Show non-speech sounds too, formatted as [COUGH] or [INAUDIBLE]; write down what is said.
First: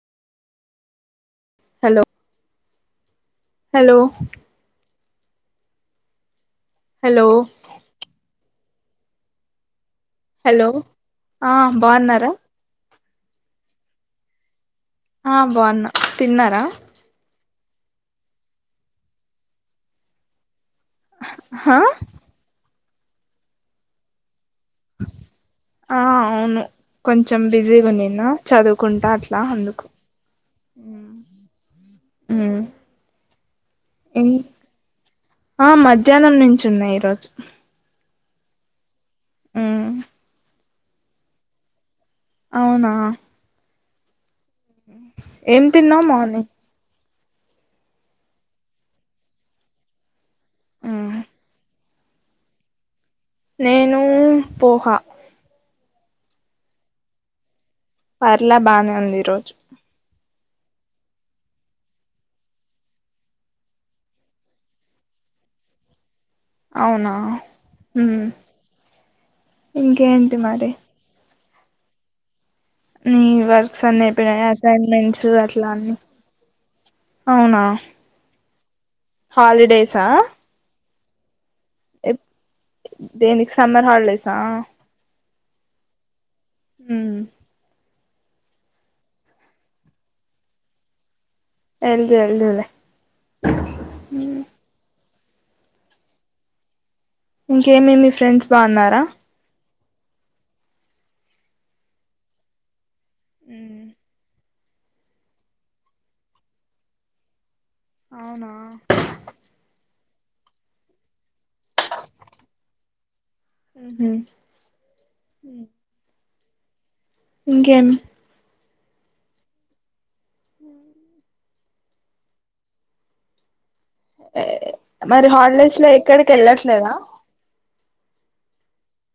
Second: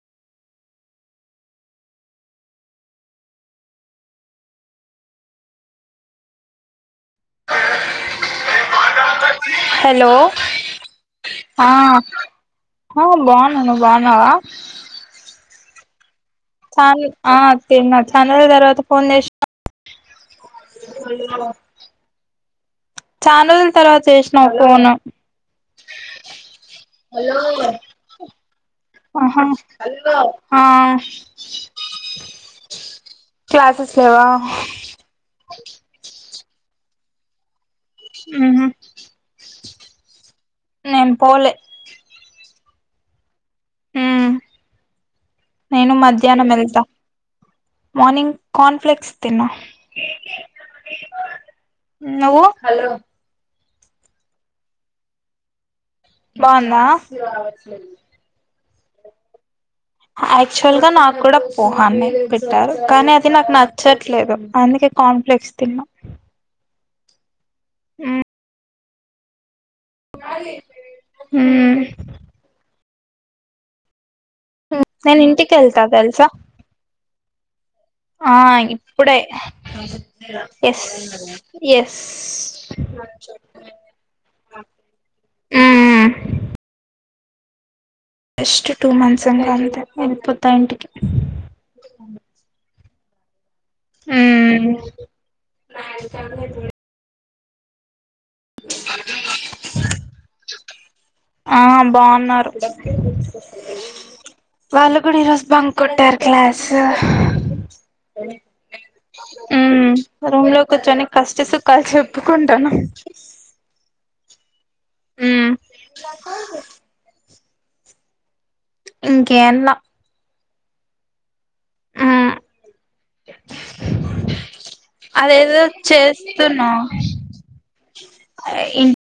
Hello hello hello [INAUDIBLE] hello hello ఆ బాగున్నా ను బాగున్నావా హ బాగున్నా తిన్నారా చాల్ ఆ తిన్న చనారోజుల తర్వాత ఫోన్ చేసి అ హా చాన్ రోజుల తర్వాత చేస్ ఆ అవును కొంచెం బిజీగా ఉన్నిన్నా చదువుకుంటా అట్లా ఆహా అందుకు ఆ ఉమ్ క్లాసెస్ లేవా ఇం ఆ మధ్యాహ్నం నుం చున్నయి. ఈరోజ్ మ్ మ్ నేన్ పోలే అవునా ఉమ్ ఏం నేను తిన్నవ్ మార్నింగ్ మధ్యాహ్నం వెళ్తా మార్నింగ్ కార్న్ఫ్లెక్స్ తిన్న హుమ్ నువ్వు హలో నేను పోహ బావుందా పర్లే బానే ఉంది ఈ రోజు ఆక్చువల్ గా నాకు కూడా పోహాన్నే పెట్టారు కానీ అది నాకు నచ్చట్లేదు అందుకే కాంప్లెక్స్ తిన్నా అవునా హుమ్ ఇంకేంటి మరి హుమ్ నీ వర్క్ సన్నే ఇప్పుడ నేను అసైన్మెంట్స్ ఇంటికి అట్లా వెళ్తా అని తెలుసా అవునా ఆ ఇ ఇప్పుడే ఎస్ అ ఎప్ దేనికి సమ్మర్ హాలిడేస్ ఆ హుమ్ హు హుమ్ జస్ట్ టూ మంత్స్ ఉంటా అంతే వెళ్ళిపోతా ఇంటికి యెల్ద్ యెల్దువులే హుమ్ న చ ఇంకేమేమి ఫ్రెండ్స్ బావున్నారా ఆ బావున్నారు వాళ్ళు కూడా ఈరోజు బంక్ కొట్టారు క్లాసు అవునా రూమ్ లో కుర్చొని కష్ట సుఖాలు చెప్పుకుంటాను హుమ్ అ ఆహ ఇంకేమ్ ఇంకేలా ఆమరి అదేదో హాలిడేస్ లో ఎక్కడికి ఎళ్ళట్లేదా ఇం